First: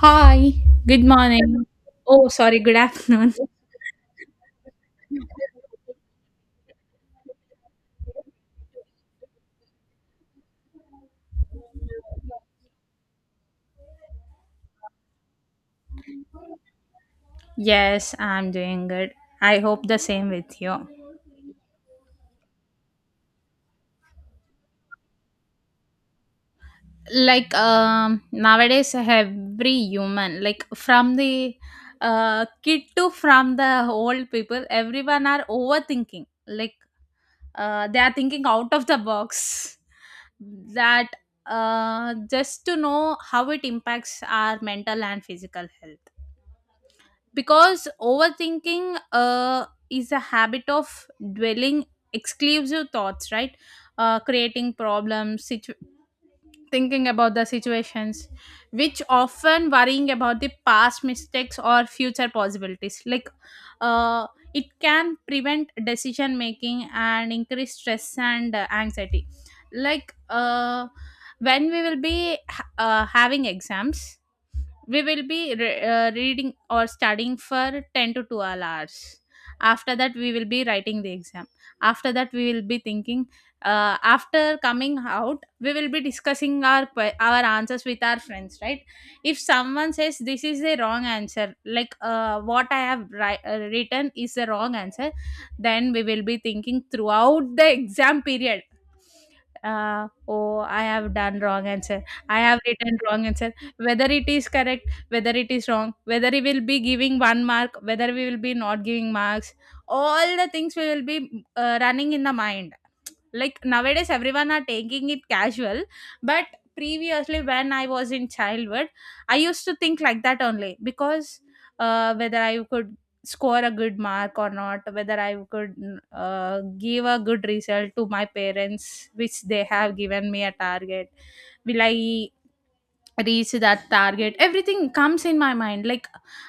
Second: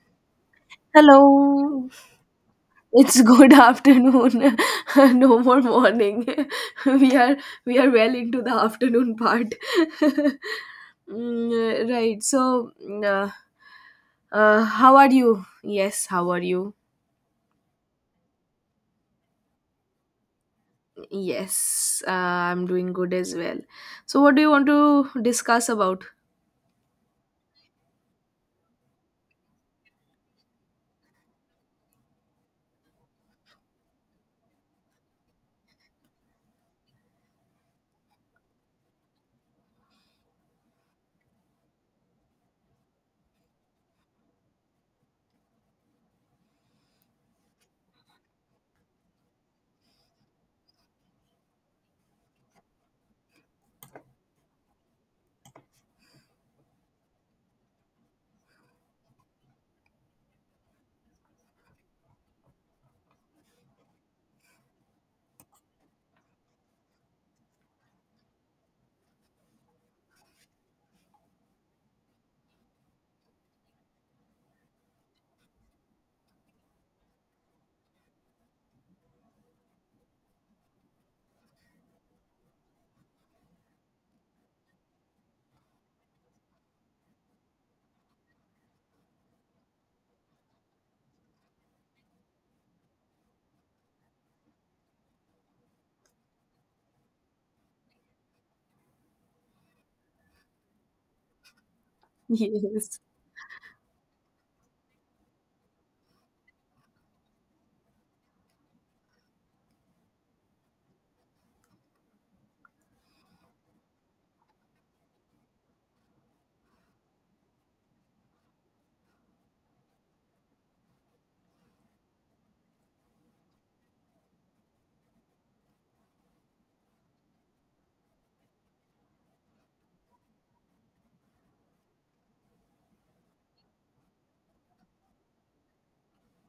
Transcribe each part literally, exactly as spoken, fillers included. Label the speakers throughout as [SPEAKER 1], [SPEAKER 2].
[SPEAKER 1] Hi, good morning.
[SPEAKER 2] Hello.
[SPEAKER 1] Oh, sorry, good
[SPEAKER 2] It's
[SPEAKER 1] afternoon.
[SPEAKER 2] good afternoon. no more morning. we are we are well into the afternoon part. Mm, right. So, uh, uh, how are you? Yes. How are you?
[SPEAKER 1] Yes, I'm doing good. I hope the same with you.
[SPEAKER 2] Yes. Uh, I'm doing good as well. So, what do you want to discuss about?
[SPEAKER 1] Like um nowadays every human like from the uh kid to from the old people everyone are overthinking. Like uh they are thinking out of the box that uh just to know how it impacts our mental and physical health. Because overthinking uh, is a habit of dwelling exclusive thoughts, right? uh, creating problems situ- Thinking about the situations, which often worrying about the past mistakes or future possibilities. Like uh, it can prevent decision making and increase stress and uh, anxiety. Like uh, when we will be ha- uh, having exams, we will be re- uh, reading or studying for ten to twelve hours. After that we will be writing the exam. After that we will be thinking, uh, after coming out we will be discussing our que- our answers with our friends, right? If someone says this is the wrong answer, like uh, what i have ri- uh, written is the wrong answer, then we will be thinking throughout the exam period, uh, oh, I have done wrong answer, I have written
[SPEAKER 2] Yes.
[SPEAKER 1] wrong answer, whether it is correct, whether it is wrong, whether we will be giving one mark, whether we will be not giving marks, all the things we will be uh, running in the mind. Like nowadays everyone are taking it casual, but previously when I was in childhood, I used to think like that only, because uh, whether I could score a good mark or not, whether I could uh, give a good result to my parents, which they have given me a target. Will I reach that target? Everything comes in my mind. Like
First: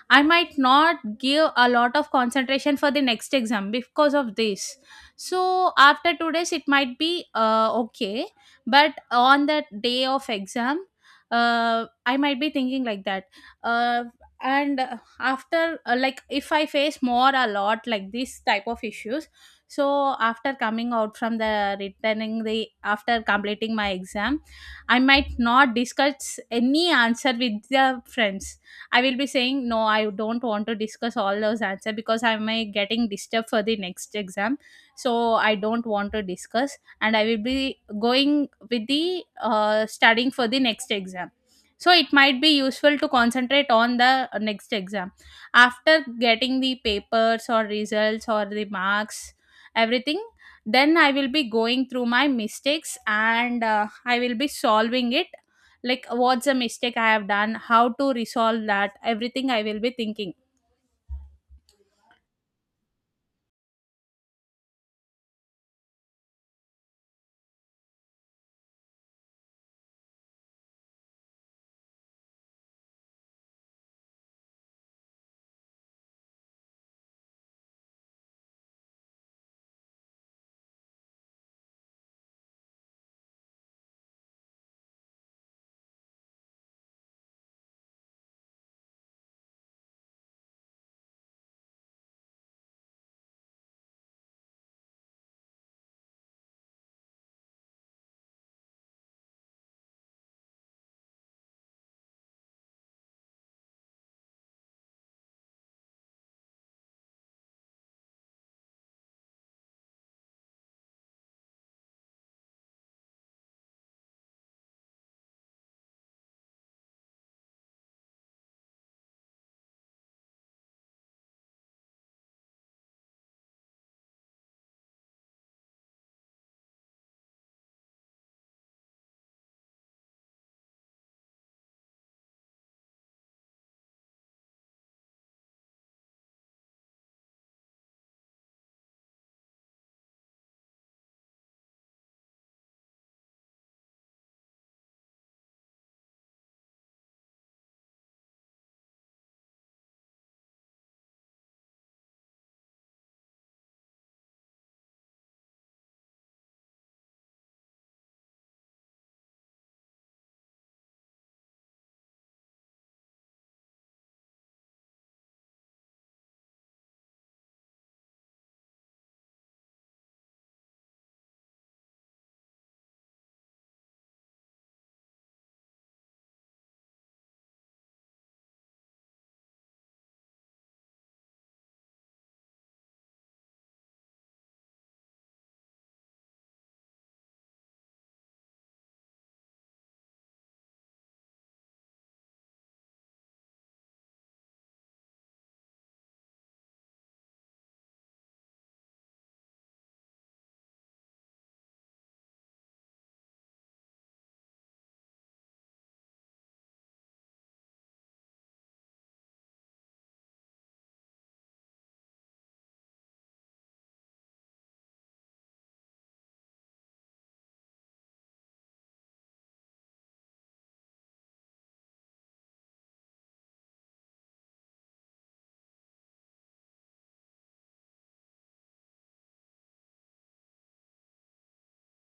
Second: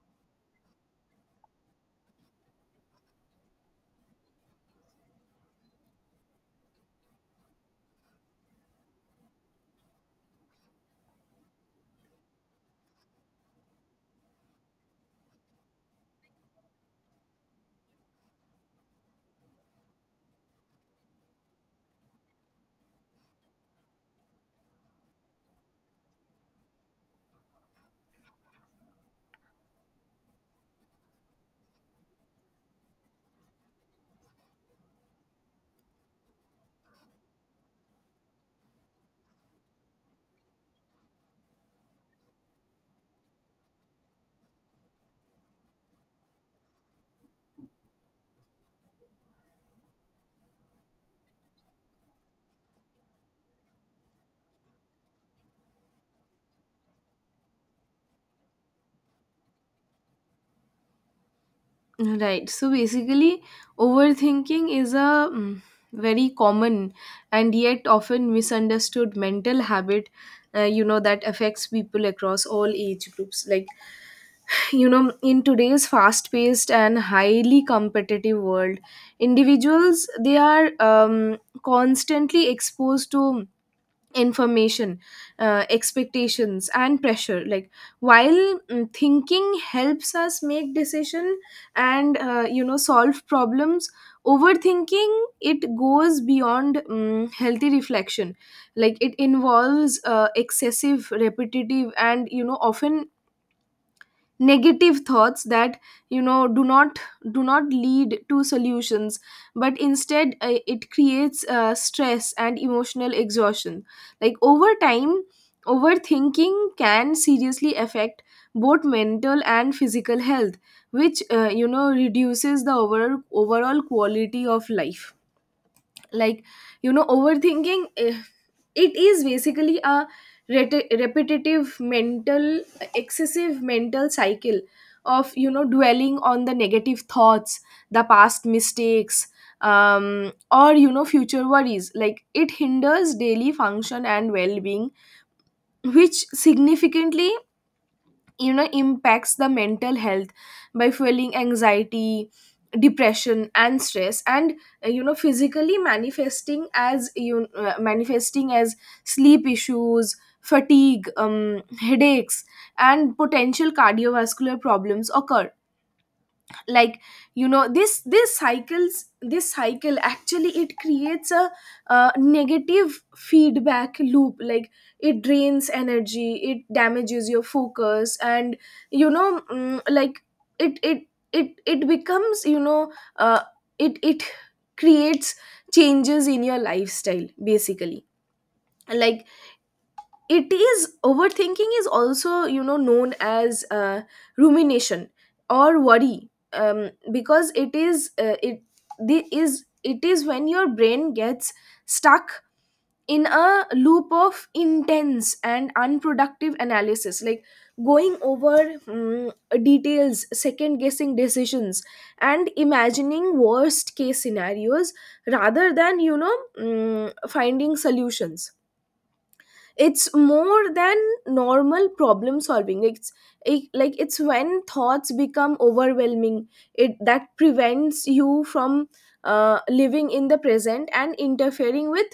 [SPEAKER 1] I might not give a lot of concentration for the next exam because of this. So after two days it might be uh, okay, but on that day of exam, uh, I might be thinking like that. uh, and uh, after uh, like if I face more a lot like this type of issues, so after coming out from the returning the after completing my exam, I might not discuss any answer with the friends. I will be saying, no, I don't want to discuss all those answers because I may getting disturbed for the next exam. So I don't want to discuss and I will be going with the uh, studying for the next exam. So it might be useful to concentrate on the next exam. After getting the papers or results or the marks, everything, then I will be going through my mistakes and uh, I will be solving it. Like what's a mistake I have done, how to resolve that, everything I will be thinking.
[SPEAKER 2] Right. So basically, overthinking is a mm, very common and yet often misunderstood mental habit, uh, you know, that affects people across all age groups. Like, you know, in today's fast paced and highly competitive world, individuals, they are um, constantly exposed to information, uh, expectations and pressure. Like, while mm, thinking helps us make decision and uh, you know solve problems, overthinking, it goes beyond mm healthy reflection. Like, it involves uh, excessive, repetitive and you know often negative thoughts that you know do not do not lead to solutions, but instead, uh, it creates uh, stress and emotional exhaustion. Like, over time, overthinking can seriously affect both mental and physical health, which uh, you know reduces the overall overall quality of life. Like, you know overthinking, eh, it is basically a reti- repetitive mental, excessive mental cycle of you know dwelling on the negative thoughts, the past mistakes, um, or you know future worries. Like, it hinders daily function and well-being, which significantly, you know impacts the mental health by fueling anxiety, depression and stress, and uh, you know physically manifesting as you uh, manifesting as sleep issues, fatigue, um, headaches and potential cardiovascular problems occur. Like, you know this this cycles this cycle actually, it creates a uh, negative feedback loop. Like, it drains energy, it damages your focus, and you know mm, like it it it it becomes, you know uh, it it creates changes in your lifestyle basically. Like, it is, overthinking is also you know known as uh, rumination or worry, um, because it is, uh, it the is it is when your brain gets stuck in a loop of intense and unproductive analysis. Like, going over mm, details, second guessing decisions and imagining worst case scenarios rather than you know mm, finding solutions. It's more than normal problem solving. It's, it, like it's when thoughts become overwhelming, it that prevents you from uh, living in the present and interfering with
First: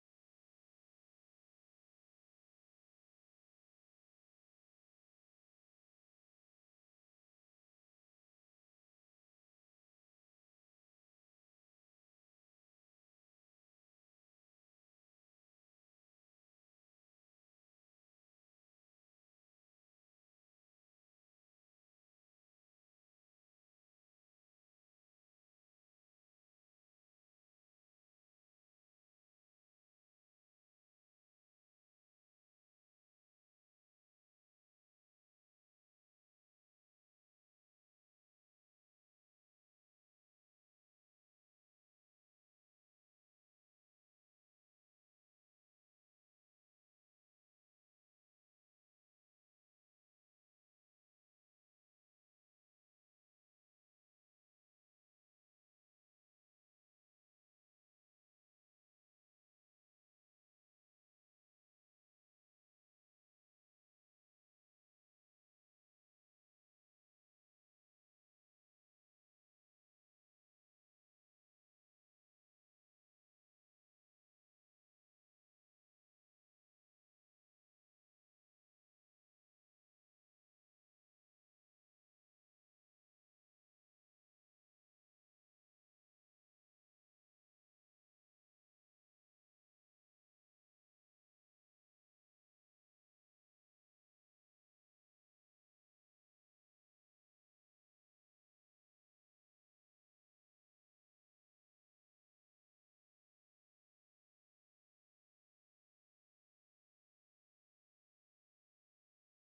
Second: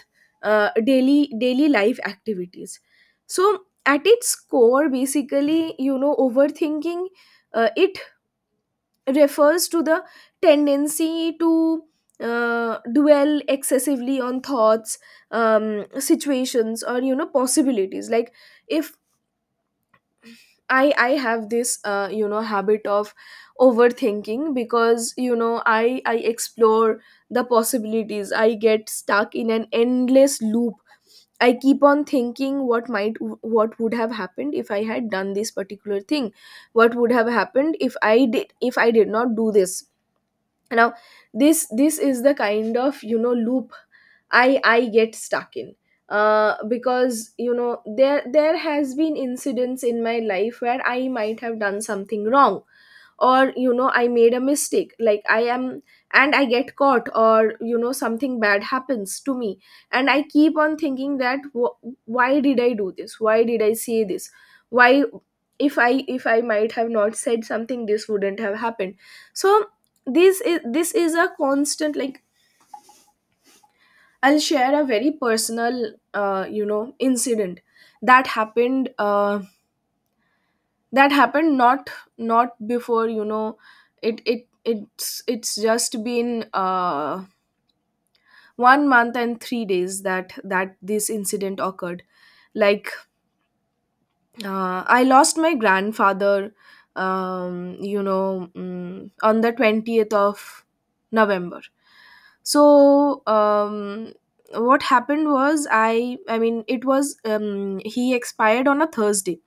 [SPEAKER 2] uh, daily daily life activities. So at its core basically, you know overthinking, uh, it refers to the tendency to uh, dwell excessively on thoughts, um, situations or you know possibilities. Like, if i i have this uh, you know habit of overthinking, because you know i i explore the possibilities, I get stuck in an endless loop. I keep on thinking what might, what would have happened if I had done this particular thing, what would have happened if I did, if I did not do this. Now, this this is the kind of you know loop i i get stuck in, uh, because you know there there has been incidents in my life where I might have done something wrong, or you know I made a mistake. Like, I am, and I get caught, or you know something bad happens to me, and I keep on thinking that wh- why did I do this, why did I say this, why, if i if i might have not said something, this wouldn't have happened. So this is this is a constant. Like, I'll share a very personal uh, you know incident that happened, uh, that happened not, not before, you know it it it's it's just been uh, one month and three days that that this incident occurred. Like, Uh, I lost my grandfather, um, you know, mm, on the twentieth of November. So, um, what happened was, I, I mean, it was, um, he expired on a Thursday.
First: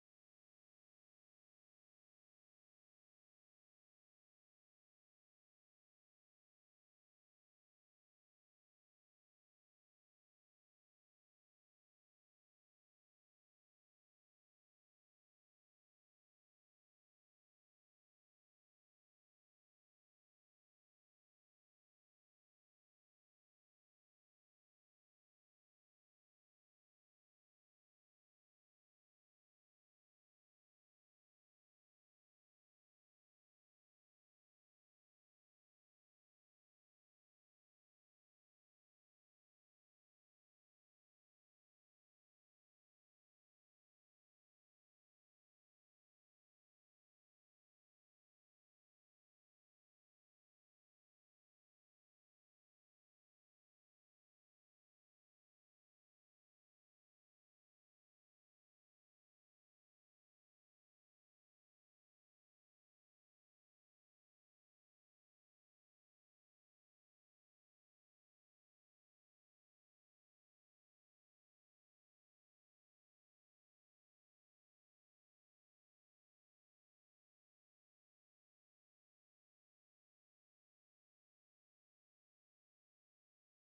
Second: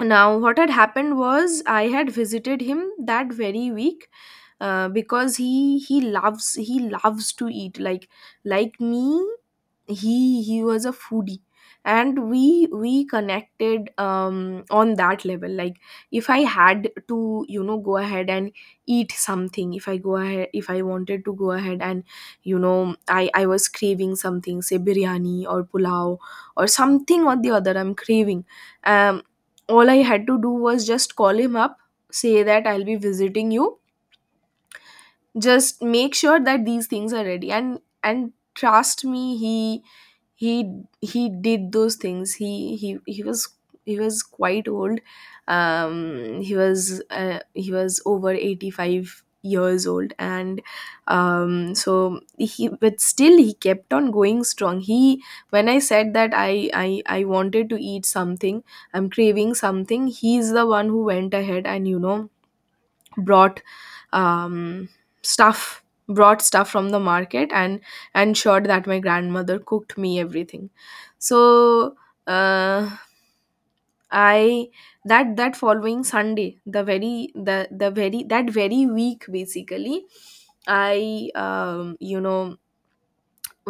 [SPEAKER 2] Now, what had happened was, I had visited him that very week. Uh, because he he loves he loves to eat, like like me. He he was a foodie, and we we connected um on that level. Like, if I had to, you know go ahead and eat something, if I go ahead, if I wanted to go ahead and, you know i i was craving something, say biryani or pulao or something or the other I'm craving. um all I had to do was just call him up, say that I'll be visiting you, just make sure that these things are ready, and and trust me, he he he did those things he he he was, he was quite old. Um he was uh, he was over eighty-five years old, and um so he, but still, he kept on going strong. He When i said that i i i wanted to eat something, I'm craving something, he's the one who went ahead and, you know brought um, stuff brought stuff from the market and ensured that my grandmother cooked me everything. So, uh, I, that that following Sunday, the very the the very that very week basically, I, um, you know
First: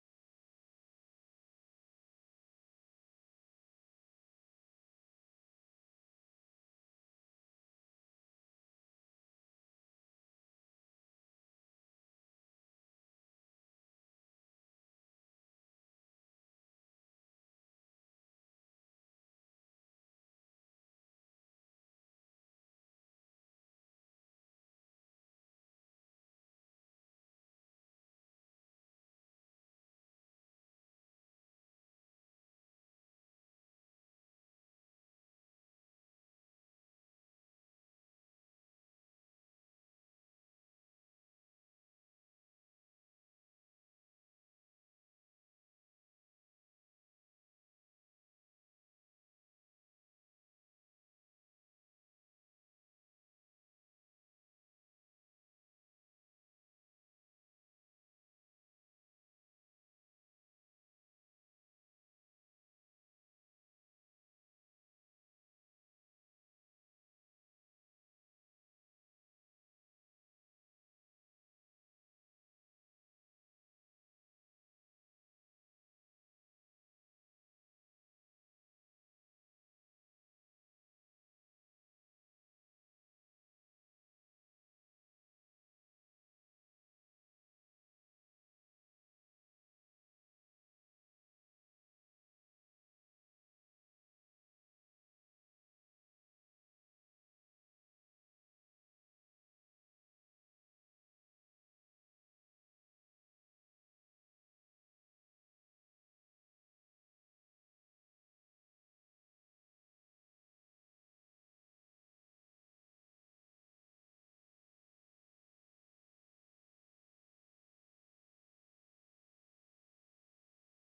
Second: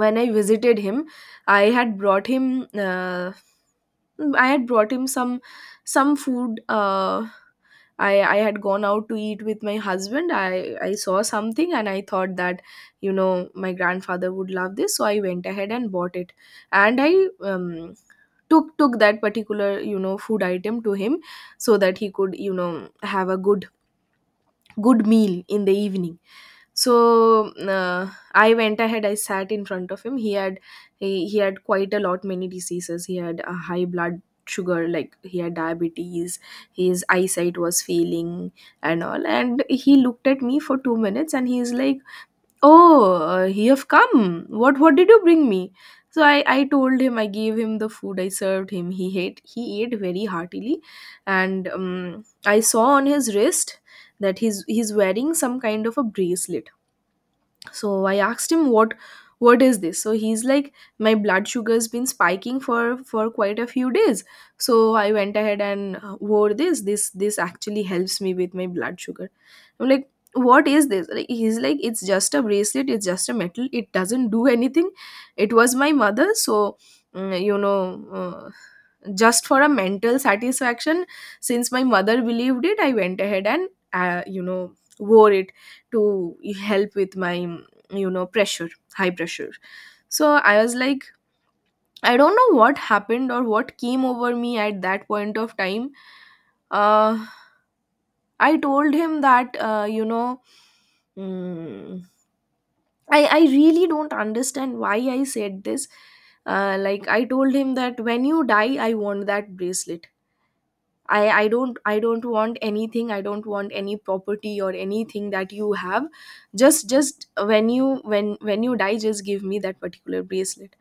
[SPEAKER 2] when I visited him, I had brought him, uh, I had brought him some some food. uh, I, I had gone out to eat with my husband. I, I saw something and I thought that, you know, my grandfather would love this. So I went ahead and bought it. And I, um, took, took that particular, you know, food item to him so that he could, you know, have a good, good meal in the evening. So, uh, I went ahead, I sat in front of him. He had, he, he had quite a lot many diseases. He had a high blood sugar, like, he had diabetes, his eyesight was failing and all. And he looked at me for two minutes, and he's like, oh, uh, you have come, what what did you bring me? So i i told him, I gave him the food, I served him. He ate he ate very heartily, and um, I saw on his wrist that he's he's wearing some kind of a bracelet. So I asked him, what what is this? So he's like, my blood sugar's been spiking for for quite a few days, so I went ahead and, uh, wore this. This this actually helps me with my blood sugar. I'm like, what is this, like, he's like, it's just a bracelet, it's just a metal, it doesn't do anything. It was my mother. So, mm, you know uh, just for a mental satisfaction, since my mother believed it, I went ahead and, uh, you know wore it to help with my, you know pressure, high pressure. So I was like, I don't know what happened or what came over me at that point of time. uh I told him that, uh, you know mm, i i really don't understand why I said this. Uh, like, I told him that when you die, I want that bracelet. I i don't i don't want anything, I don't want any property or anything that you have. just just when you, when when you die, just give me that particular bracelet.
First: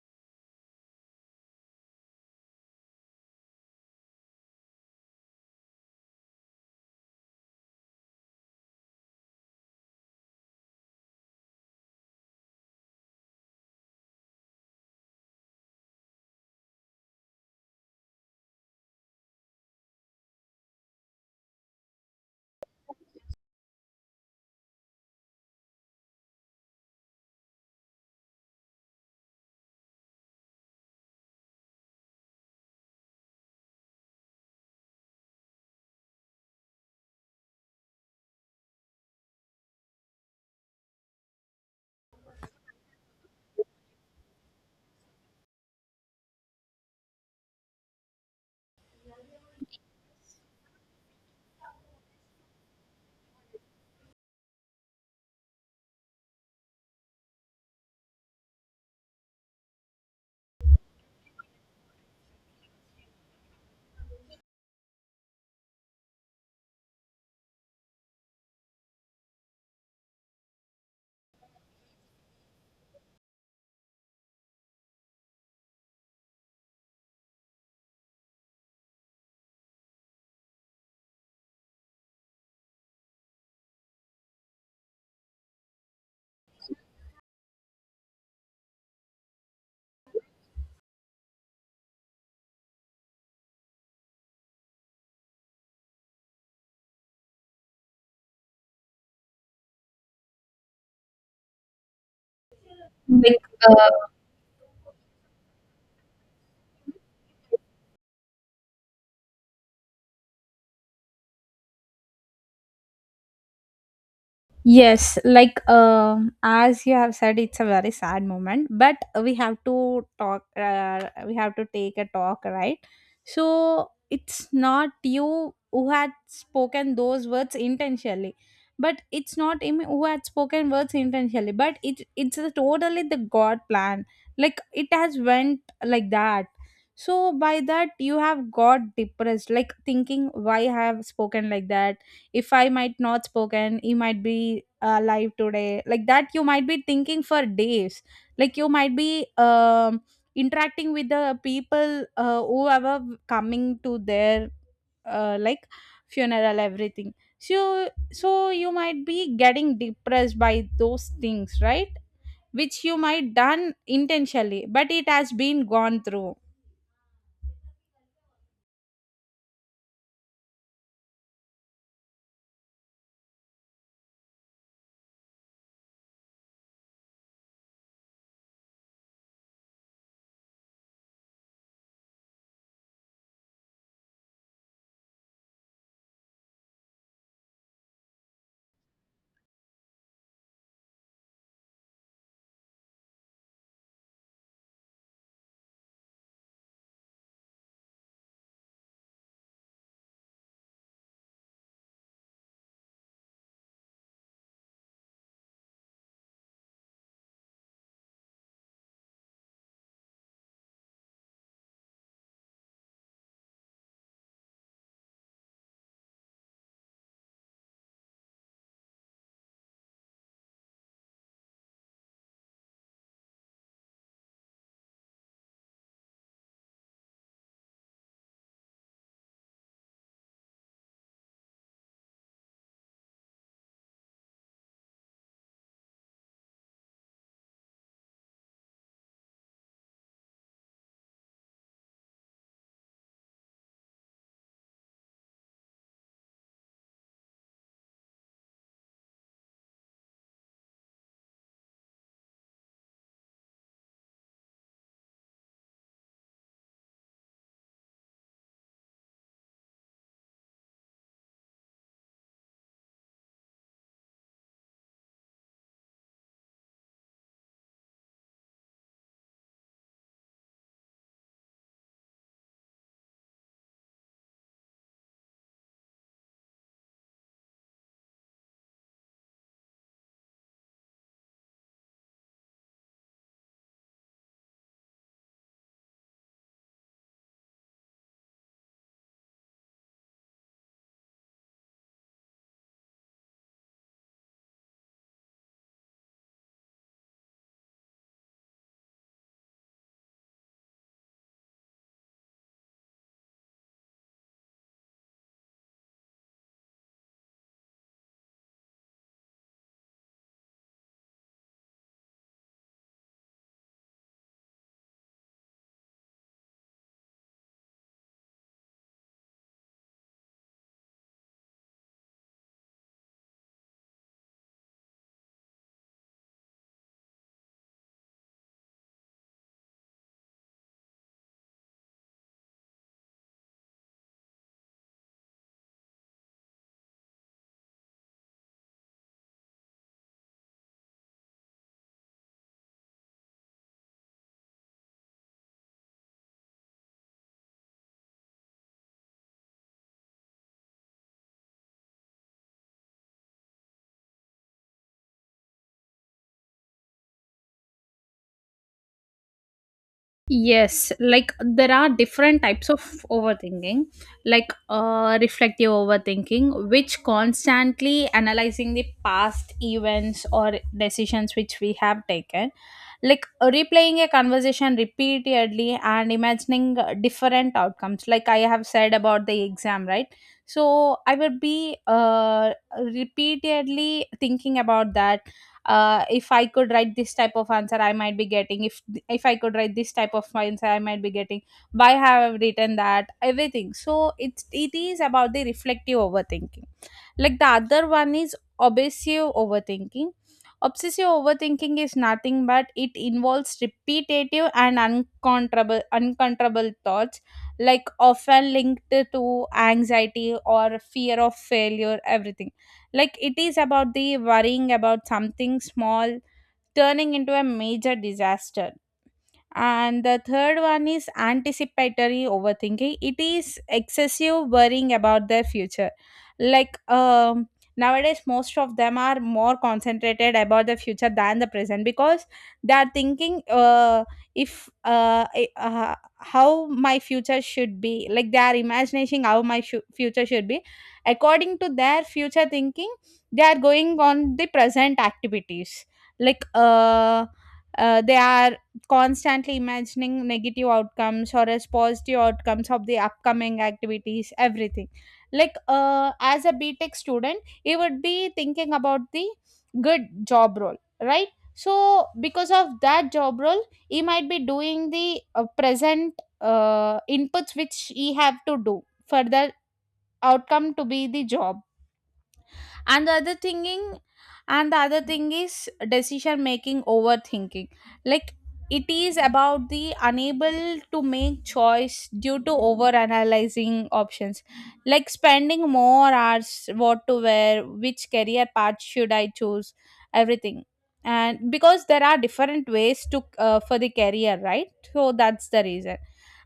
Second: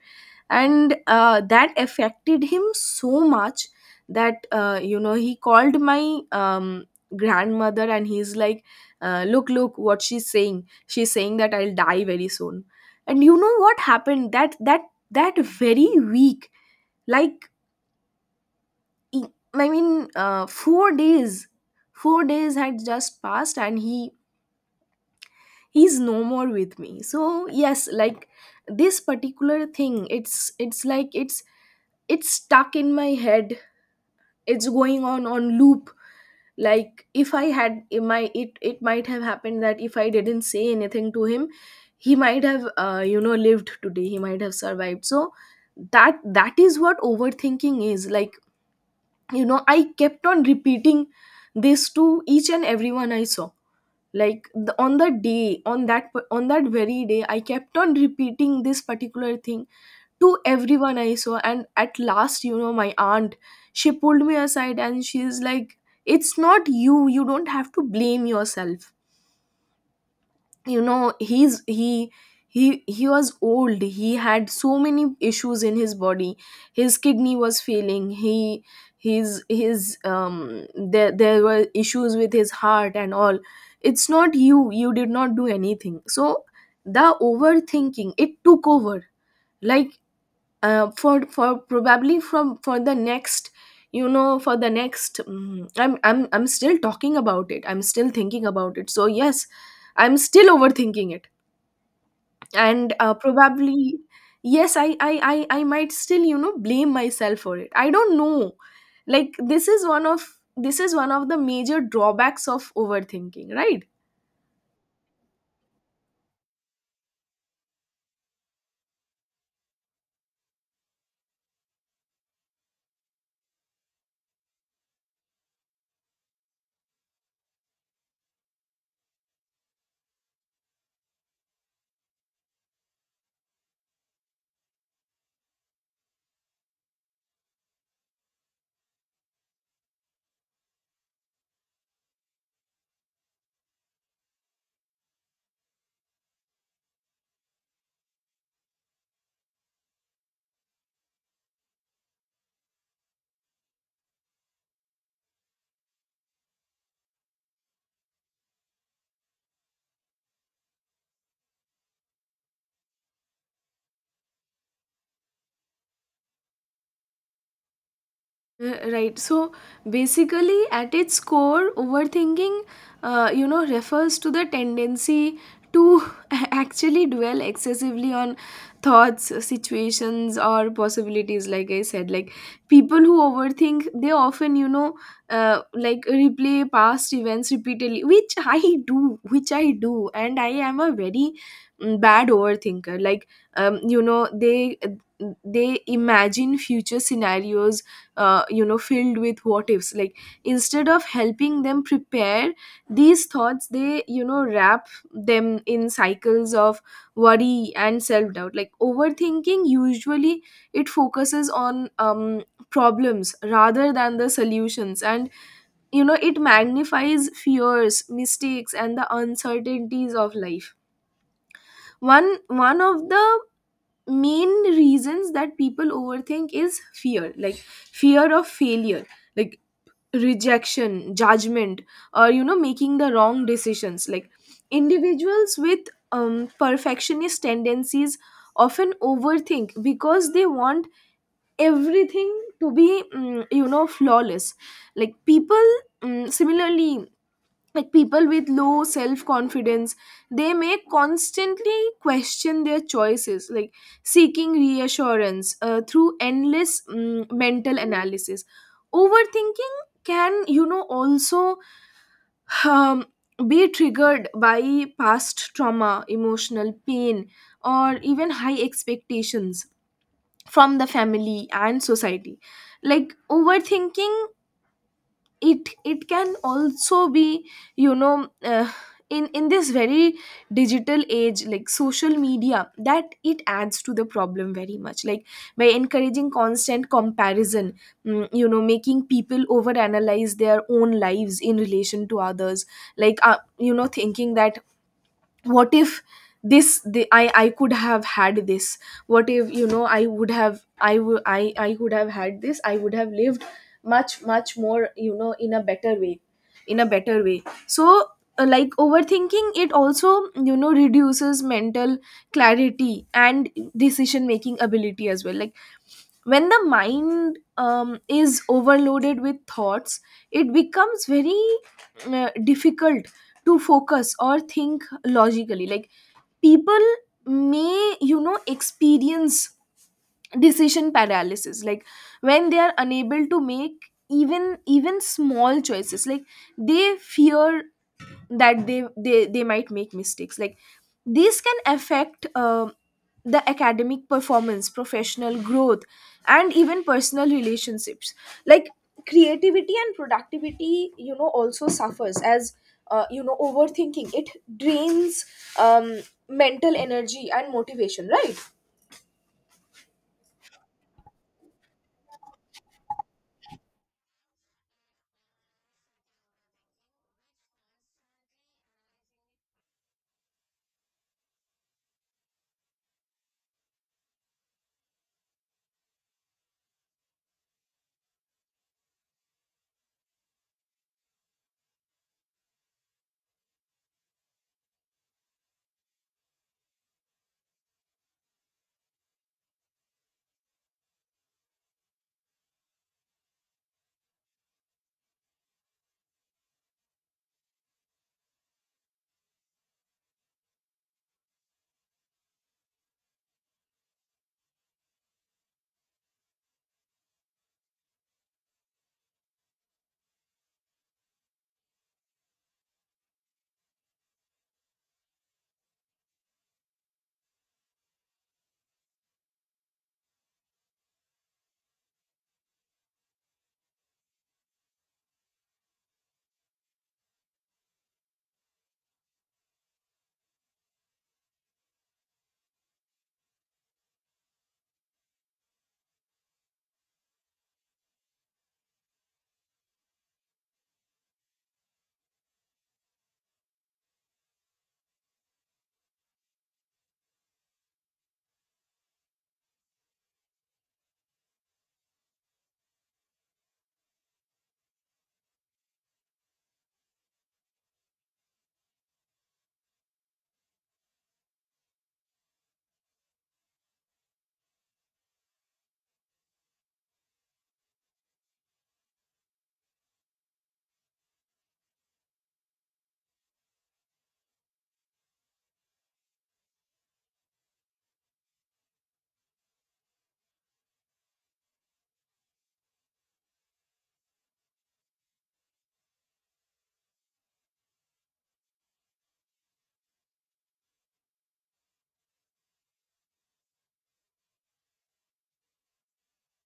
[SPEAKER 2] And uh, that affected him so much that, uh, you know he called my, um, grandmother, and he's like, uh, look, look what she's saying. She's saying that I'll die very soon. And you know what happened? That that that very week, like, e- I mean, uh, four days four days had just passed, and he, he's no more with me. So yes, like, this particular thing, it's it's like, it's it's stuck in my head, it's going on on loop. Like, if I had, it might, it, it might have happened that if I didn't say anything to him, he might have, uh, you know lived today, he might have survived. So that that is what overthinking is, like, you know I kept on repeating this to each and everyone I saw. Like, the, on the day, on that p- on that very day, I kept on repeating this particular thing to everyone I saw. And at last, you know my aunt, she pulled me aside, and she's like, it's not you, you don't have to blame yourself. You know he's he he he was old, he had so many issues in his body, his kidney was failing, he his, his um there there were issues with his heart and all. It's not you, you did not do anything. So the overthinking, it took over. Like, uh, for for probably from, for the next, you know for the next, mm, I'm, i'm i'm still talking about it, I'm still thinking about it. So yes, I'm still overthinking it. And uh,
[SPEAKER 1] Like, uh,
[SPEAKER 2] probably yes, I, I i i might still, you know blame myself for it. I don't know. Like, this is one of, this is one of the major drawbacks of overthinking, right?
[SPEAKER 1] yes, like um, as you have said, it's a very sad moment, but we have to talk, uh, we have to take a talk, right? So it's not you who had spoken those words intentionally, but it's not him who had spoken words intentionally, but it it's a totally the God plan. Like it has went like that. So by that you have got depressed, like thinking why I have spoken like that. If I might not spoken, he might be uh, alive today, like that you might be thinking for days. Like you might be um interacting with the people, uh, whoever coming to their uh, like funeral, everything. So so you might be getting depressed by those things, right? Which you might done intentionally, but it has been gone through.
[SPEAKER 2] Uh, Right. So basically, at its core, overthinking, uh, you know, refers to the tendency to actually dwell excessively on thoughts, situations, or possibilities. Like I said, like people who overthink, they often, you know, uh, like replay past events repeatedly, which I do, which I do, and I am a very mm, bad overthinker. Like, um, you know, they they imagine future scenarios uh, you know filled with what ifs, like instead of helping them prepare these thoughts, they, you know wrap them in cycles of worry and self doubt. Like overthinking usually, it focuses on um problems rather than the solutions, and you know it magnifies fears, mistakes and the uncertainties of life. One one of the main reasons that people overthink is fear, like fear of failure, like rejection, judgment, or you know making the wrong decisions. Like individuals with um, perfectionist tendencies often overthink because they want everything to be, mm, you know flawless. Like people, mm, similarly, like people with low self confidence, they may constantly question their choices, like seeking reassurance uh, through endless mm, mental analysis. Overthinking can, you know also um, be triggered by past trauma, emotional pain, or even high expectations from the family and society. Like overthinking, it it can also be, you know uh, in in this very digital age, like social media that it adds to the problem very much, like by encouraging constant comparison, mm, you know making people overanalyze their own lives in relation to others, like, uh, you know thinking that what if this the, I I could have had this. What if, you know, I would have I would I I could have had this, I would have lived much much more, you know in a better way, in a better way. So uh, like overthinking, it also, you know reduces mental clarity and decision making ability as well. Like when the mind um, is overloaded with thoughts, it becomes very uh, difficult to focus or think logically. Like people may, you know experience decision paralysis, like when they are unable to make even even small choices, like they fear that they they, they might make mistakes. Like these can affect uh, the academic performance, professional growth, and even personal relationships. Like creativity and productivity, you know also suffers as, uh, you know overthinking, it drains, um, mental energy and motivation, right?
[SPEAKER 1] Yes, like there are different types of overthinking, like uh, reflective overthinking, which constantly analyzing the past events or decisions which we have taken, like replaying a conversation repeatedly and imagining uh, different outcomes. Like I have said about the exam, right? So I would be uh, repeatedly thinking about that. Uh, if I could write this type of answer I might be getting, if if I could write this type of answer I might be getting, why have I written that, everything. So it's it is about the reflective overthinking. Like the other one is obsessive overthinking. Obsessive overthinking is nothing but it involves repetitive and uncontrollable uncontrollable thoughts, like often linked to anxiety or fear of failure, everything. Like it is about the worrying about something small turning into a major disaster. And the third one is anticipatory overthinking. It is excessive worrying about their future. Like um, nowadays, most of them are more concentrated about the future than the present because they are thinking, uh, if uh, I- uh, how my future should be. Like they are imagining how my fu- future should be. According to their future thinking, they are going on the present activities. Like uh, uh, they are constantly imagining negative outcomes or as positive outcomes of the upcoming activities, everything. Like uh, as a btech student, he would be thinking about the good job role, right? So because of that job role, he might be doing the uh, present uh, inputs which he have to do for the outcome to be the job. And the other thinking, and the other thing is decision making overthinking. Like it is about the unable to make choice due to over analyzing options, like spending more hours what to wear, which career path should I choose, everything. And because there are different ways to uh, for the career, right? So that's the reason.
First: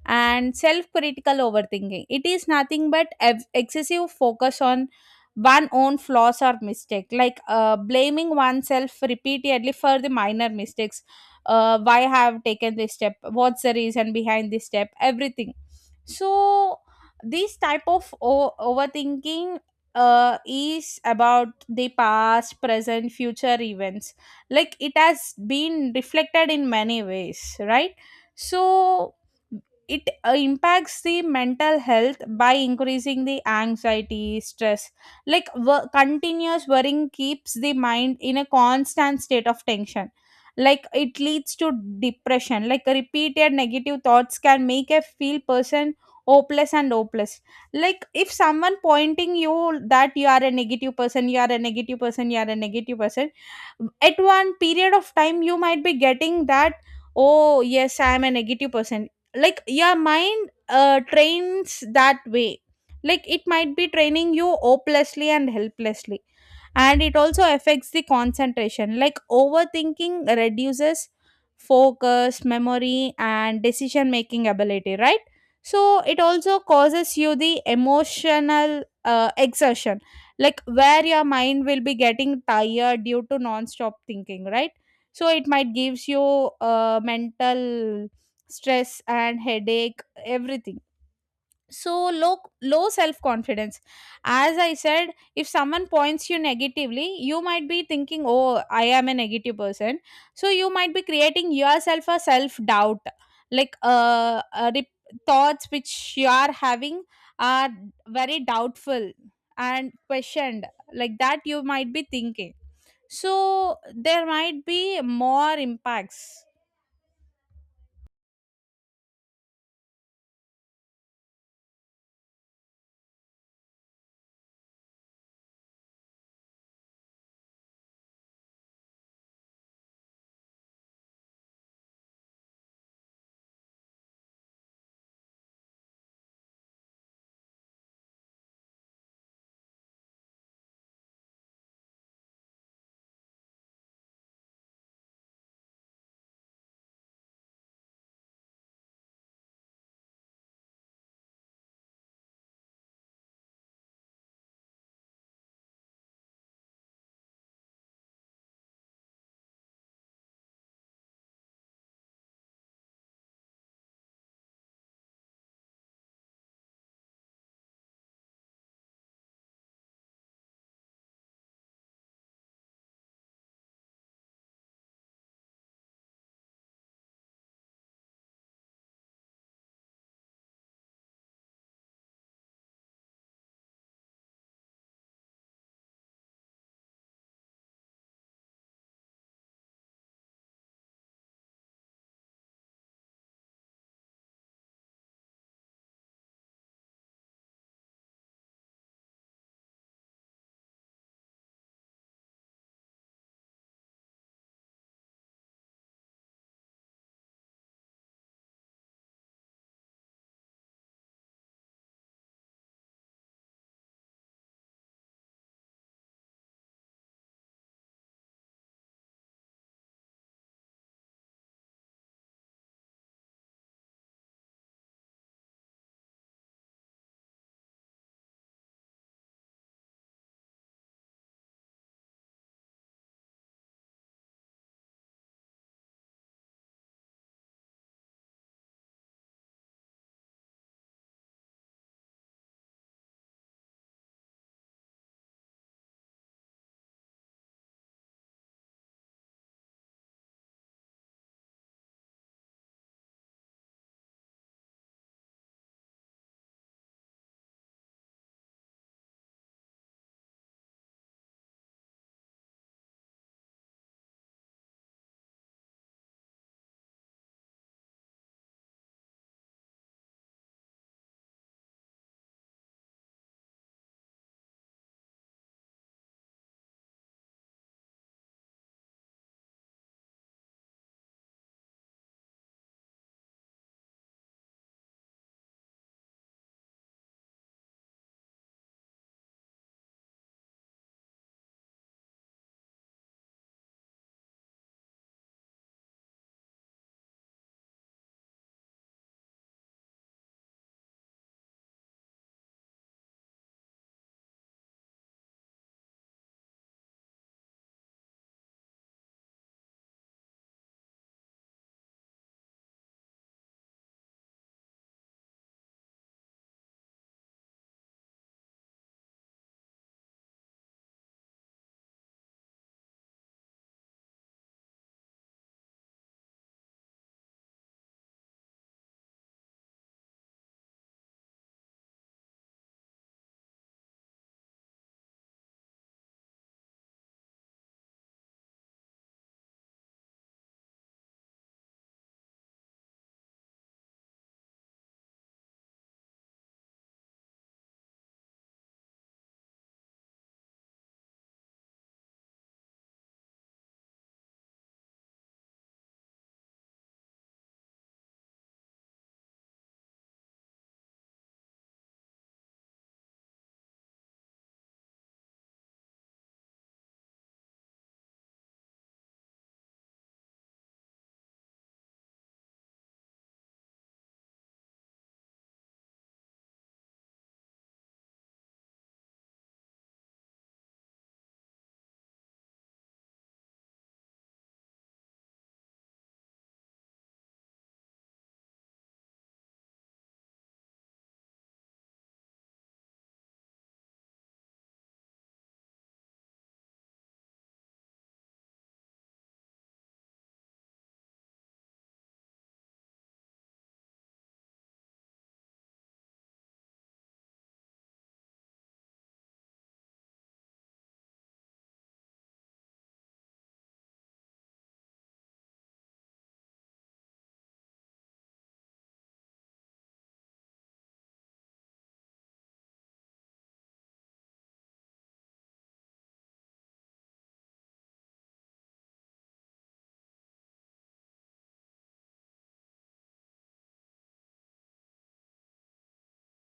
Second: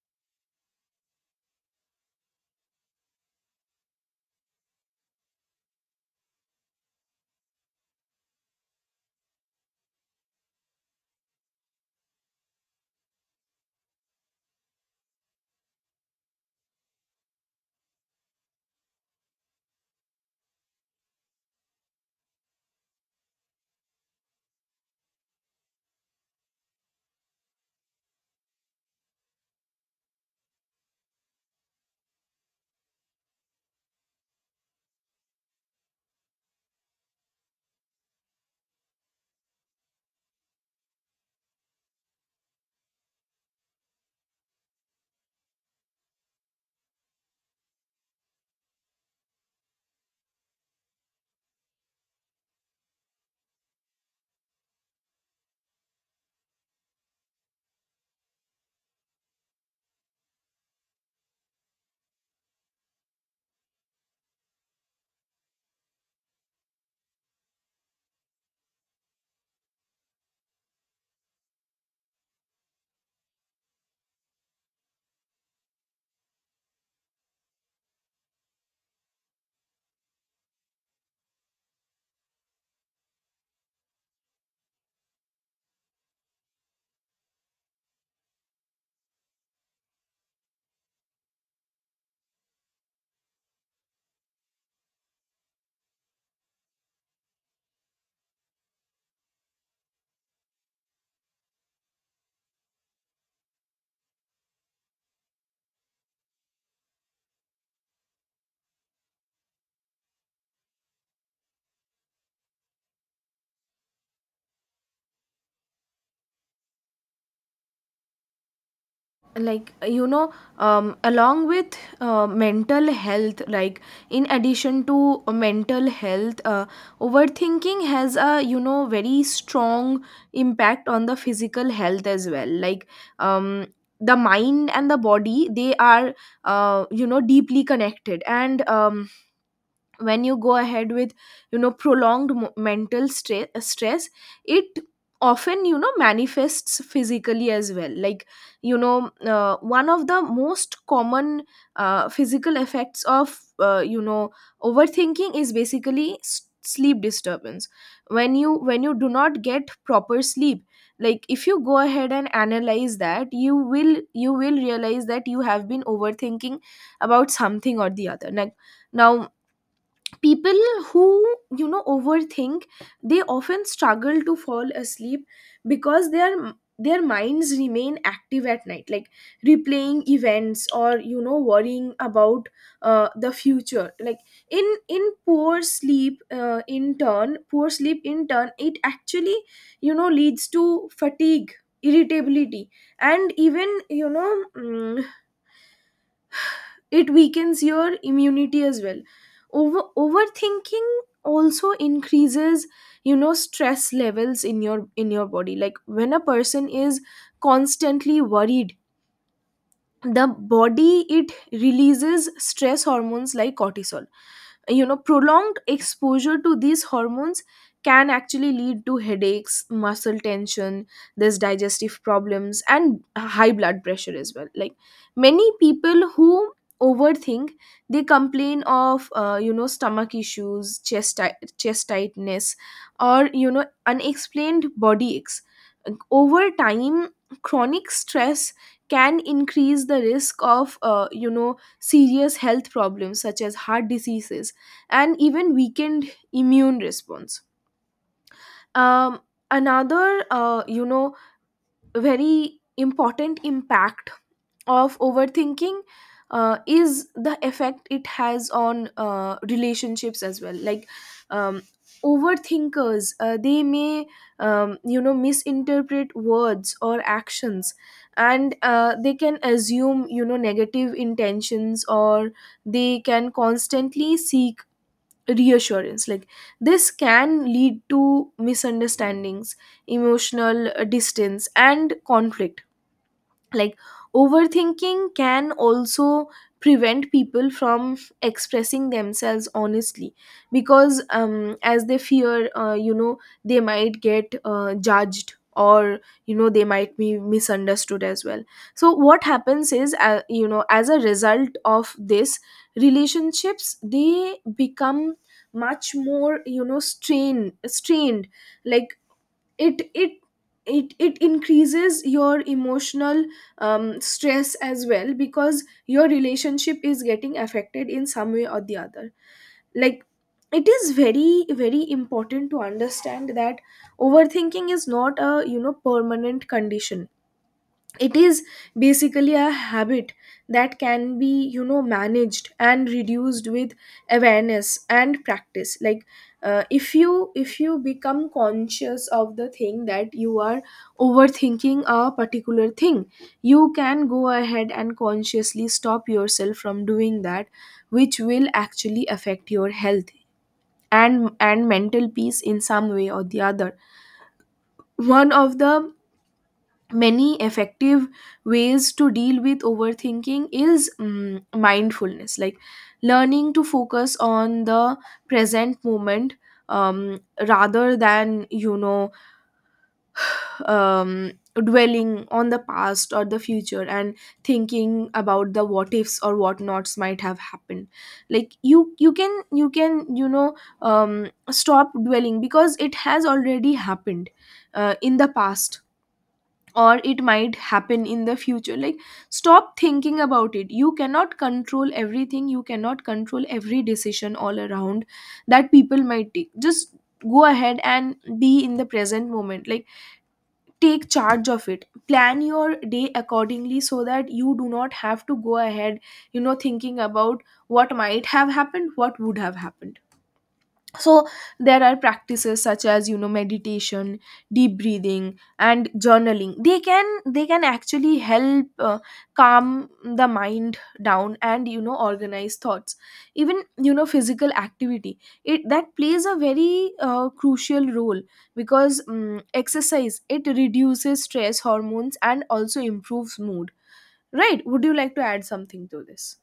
[SPEAKER 1] And self critical overthinking, it is nothing but ev- excessive focus on one own flaws or mistake, like uh, blaming oneself repeatedly for the minor mistakes, uh, why I have taken this step, what's the reason behind this step, everything. So this type of o- overthinking uh, is about the past present future events. Like it has been reflected in many ways, right? So it uh, impacts the mental health by increasing the anxiety stress. Like wo- continuous worrying keeps the mind in a constant state of tension. Like it leads to depression, like repeated negative thoughts can make a feel person hopeless and hopeless. Like if someone pointing you that you are a negative person, you are a negative person, you are a negative person, at one period of time you might be getting that, oh yes, I am a negative person. Like your mind uh, trains that way. Like it might be training you hopelessly and helplessly. And it also affects the concentration. Like overthinking reduces focus, memory and decision making ability, right? So it also causes you the emotional uh, exertion, like where your mind will be getting tired due to non-stop thinking, right? So it might gives you uh, mental stress and headache, everything. So low, low self confidence. As I said, if someone points you negatively, you might be thinking, oh, I am a negative person. So you might be creating yourself a self doubt. Like uh, uh rep- thoughts which you are having are very doubtful and questioned, like that you might be thinking. So there might be more impacts.
[SPEAKER 2] Like, you know um, along with uh, mental health, like in addition to mental health, uh, overthinking has a, you know very strong impact on the physical health as well. Like, um, the mind and the body, they are, uh, you know deeply connected. And um, when you go ahead with, you know prolonged mo- mental stra- stress, it often, you know manifests physically as well. Like, you know uh, one of the most common uh, physical effects of, uh, you know overthinking is basically s- sleep disturbance. When you when you do not get proper sleep, like if you go ahead and analyze that, you will you will realize that you have been overthinking about something or the other. Like now, people who, you know overthink, they often struggle to fall asleep because their their minds remain active at night, like replaying events or, you know worrying about uh, the future. Like in in poor sleep uh, in turn poor sleep in turn, it actually, you know leads to fatigue, irritability, and even, you know mm, it weakens your immunity as well. Over overthinking also increases, you know stress levels in your in your body. Like when a person is constantly worried, the body, it releases stress hormones like cortisol. You know prolonged exposure to these hormones can actually lead to headaches, muscle tension, there's digestive problems and high blood pressure as well. Like many people who overthink, they complain of, uh, you know stomach issues, chest ti- chest tightness, or, you know unexplained body aches. Over time, chronic stress can increase the risk of, uh, you know serious health problems such as heart diseases and even weakened immune response. Um, Another, uh, you know, very important impact of overthinking uh, is the effect it has on uh, relationships as well. Like, um, overthinkers, uh, they may, um, you know, misinterpret words or actions, and uh, they can assume, you know negative intentions, or they can constantly seek reassurance. Like this can lead to misunderstandings, emotional uh, distance and conflict. Like overthinking can also prevent people from expressing themselves honestly, because um, as they fear, uh, you know they might get uh, judged, or, you know they might be misunderstood as well. So what happens is, uh, you know as a result of this, relationships, they become much more, you know strain strained. Like it it it it increases your emotional, um, stress as well, because your relationship is getting affected in some way or the other. Like it is very very important to understand that overthinking is not a, you know permanent condition. It is basically a habit that can be, you know managed and reduced with awareness and practice. Like uh, if you if you become conscious of the thing that you are overthinking a particular thing, you can go ahead and consciously stop yourself from doing that, which will actually affect your health and and mental peace in some way or the other. One of the many effective ways to deal with overthinking is, mm, mindfulness, like learning to focus on the present moment, um, rather than, you know um, dwelling on the past or the future and thinking about the what ifs or what nots might have happened. Like you you can you can, you know um, stop dwelling because it has already happened uh, in the past, or it might happen in the future. Like stop thinking about it. You cannot control everything, you cannot control every decision all around that people might take. Just go ahead and be in the present moment. Like take charge of it, plan your day accordingly, so that you do not have to go ahead, you know thinking about what might have happened, what would have happened. So there are practices such as, you know meditation, deep breathing and journaling. They can they can actually help uh, calm the mind down and, you know organize thoughts. Even, you know physical activity, it that plays a very uh, crucial role, because um, exercise, it reduces stress hormones and also improves mood, right? Would you like to add something to this?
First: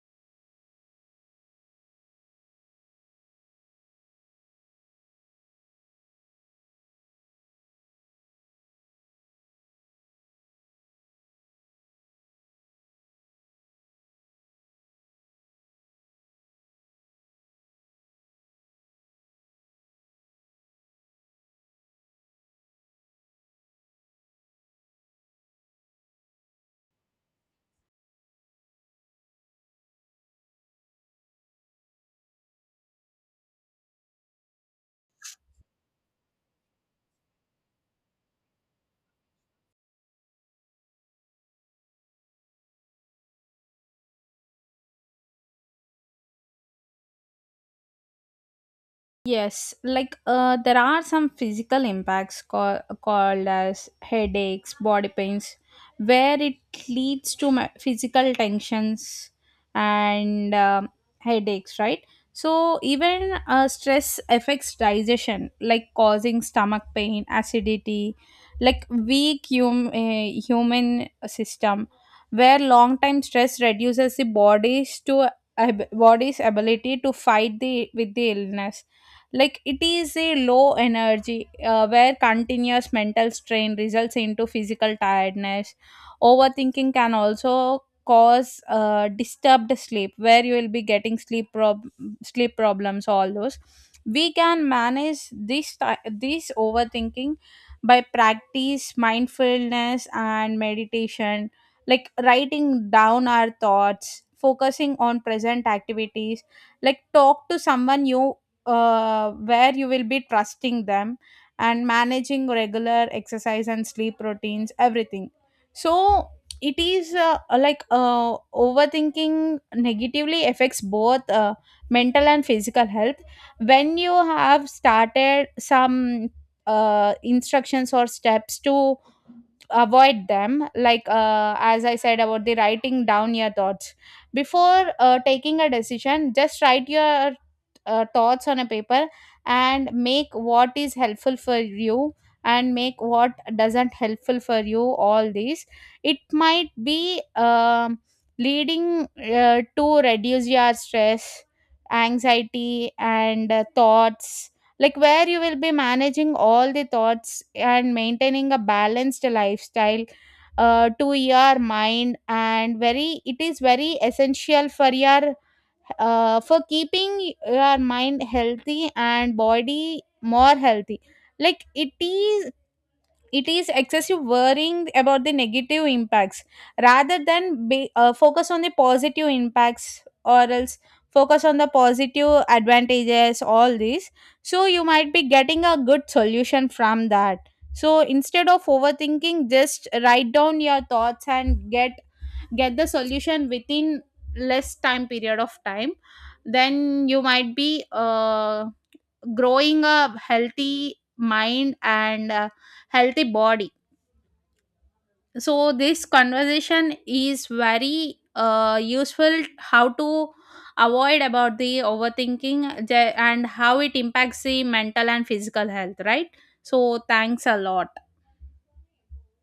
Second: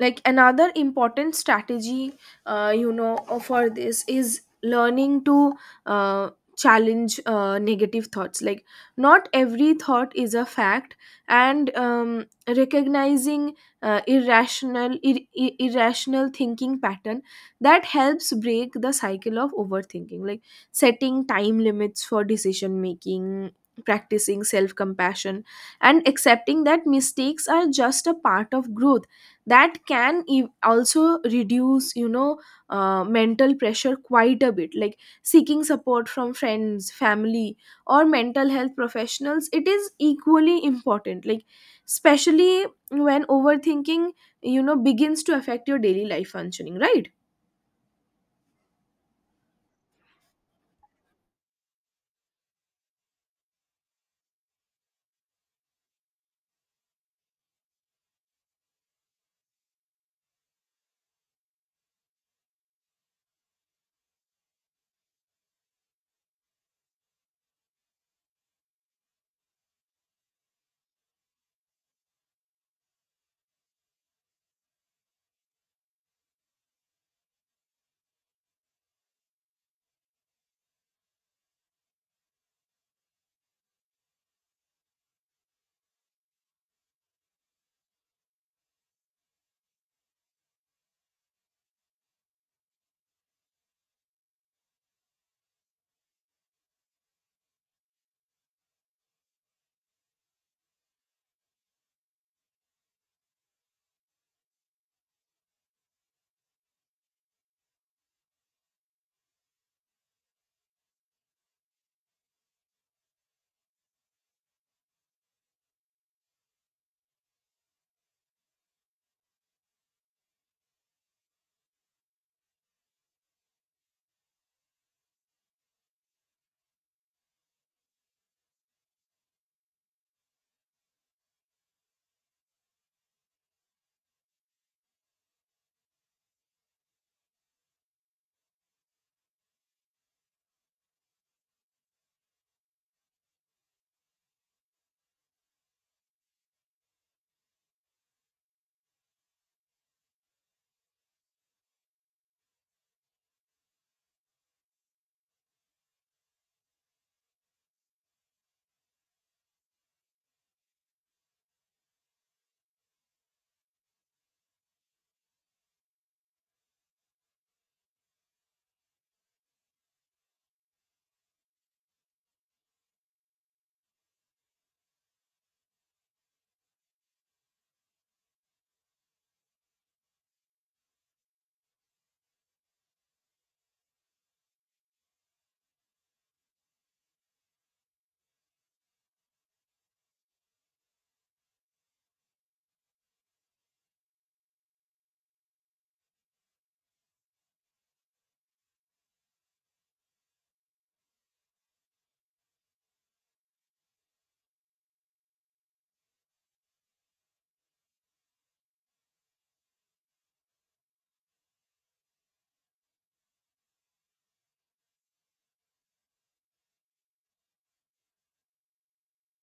[SPEAKER 2] Like another important strategy, uh, you know uh, for this is learning to uh, challenge uh, negative thoughts. Like not every thought is a fact. And um, recognizing uh, irrational ir- ir- irrational thinking pattern, that helps break the cycle of overthinking. Like setting time limits for decision making, practicing self compassion, and accepting that mistakes are just a part of growth, that can ev- also reduce, you know uh, mental pressure quite a bit. Like seeking support from friends, family, or mental health professionals, it is equally important, like especially when overthinking, you know begins to affect your daily life functioning, right?
[SPEAKER 1] Yes, like uh, there are some physical impacts call, called as headaches, body pains, where it leads to ma- physical tensions and um, headaches, right? So even uh, stress affects digestion, like causing stomach pain, acidity, like weak hum- uh, human system, where long time stress reduces the body's to ab- body's ability to fight the with the illness. Like it is a low energy, uh, where continuous mental strain results into physical tiredness. Overthinking can also cause uh, disturbed sleep, where you will be getting sleep prob- sleep problems, all those. We can manage this ti- this overthinking by practice mindfulness and meditation, like writing down our thoughts, focusing on present activities, like talk to someone you uh, where you will be trusting them, and managing regular exercise and sleep routines, everything. So it is uh, uh, like uh, overthinking negatively affects both uh, mental and physical health. When you have started some uh, instructions or steps to avoid them, like uh, as I said about the writing down your thoughts, before uh, taking a decision, just write your uh, thoughts on a paper, and make what is helpful for you, and make what doesn't helpful for you. All these, it might be um, leading uh, to reduce your stress, anxiety and uh, thoughts, like where you will be managing all the thoughts and maintaining a balanced lifestyle uh, to your mind, and very it is very essential for your uh, for keeping your mind healthy and body more healthy. Like it is, it is excessive worrying about the negative impacts rather than be, uh, focus on the positive impacts, or else focus on the positive advantages, all these. So you might be getting a good solution from that. So instead of overthinking, just write down your thoughts and get get the solution within less time period of time. Then you might be uh, growing a healthy mind and a healthy body. So this conversation is very uh, useful, how to avoid about the overthinking the- and how it impacts the mental and physical health, right? So thanks a lot.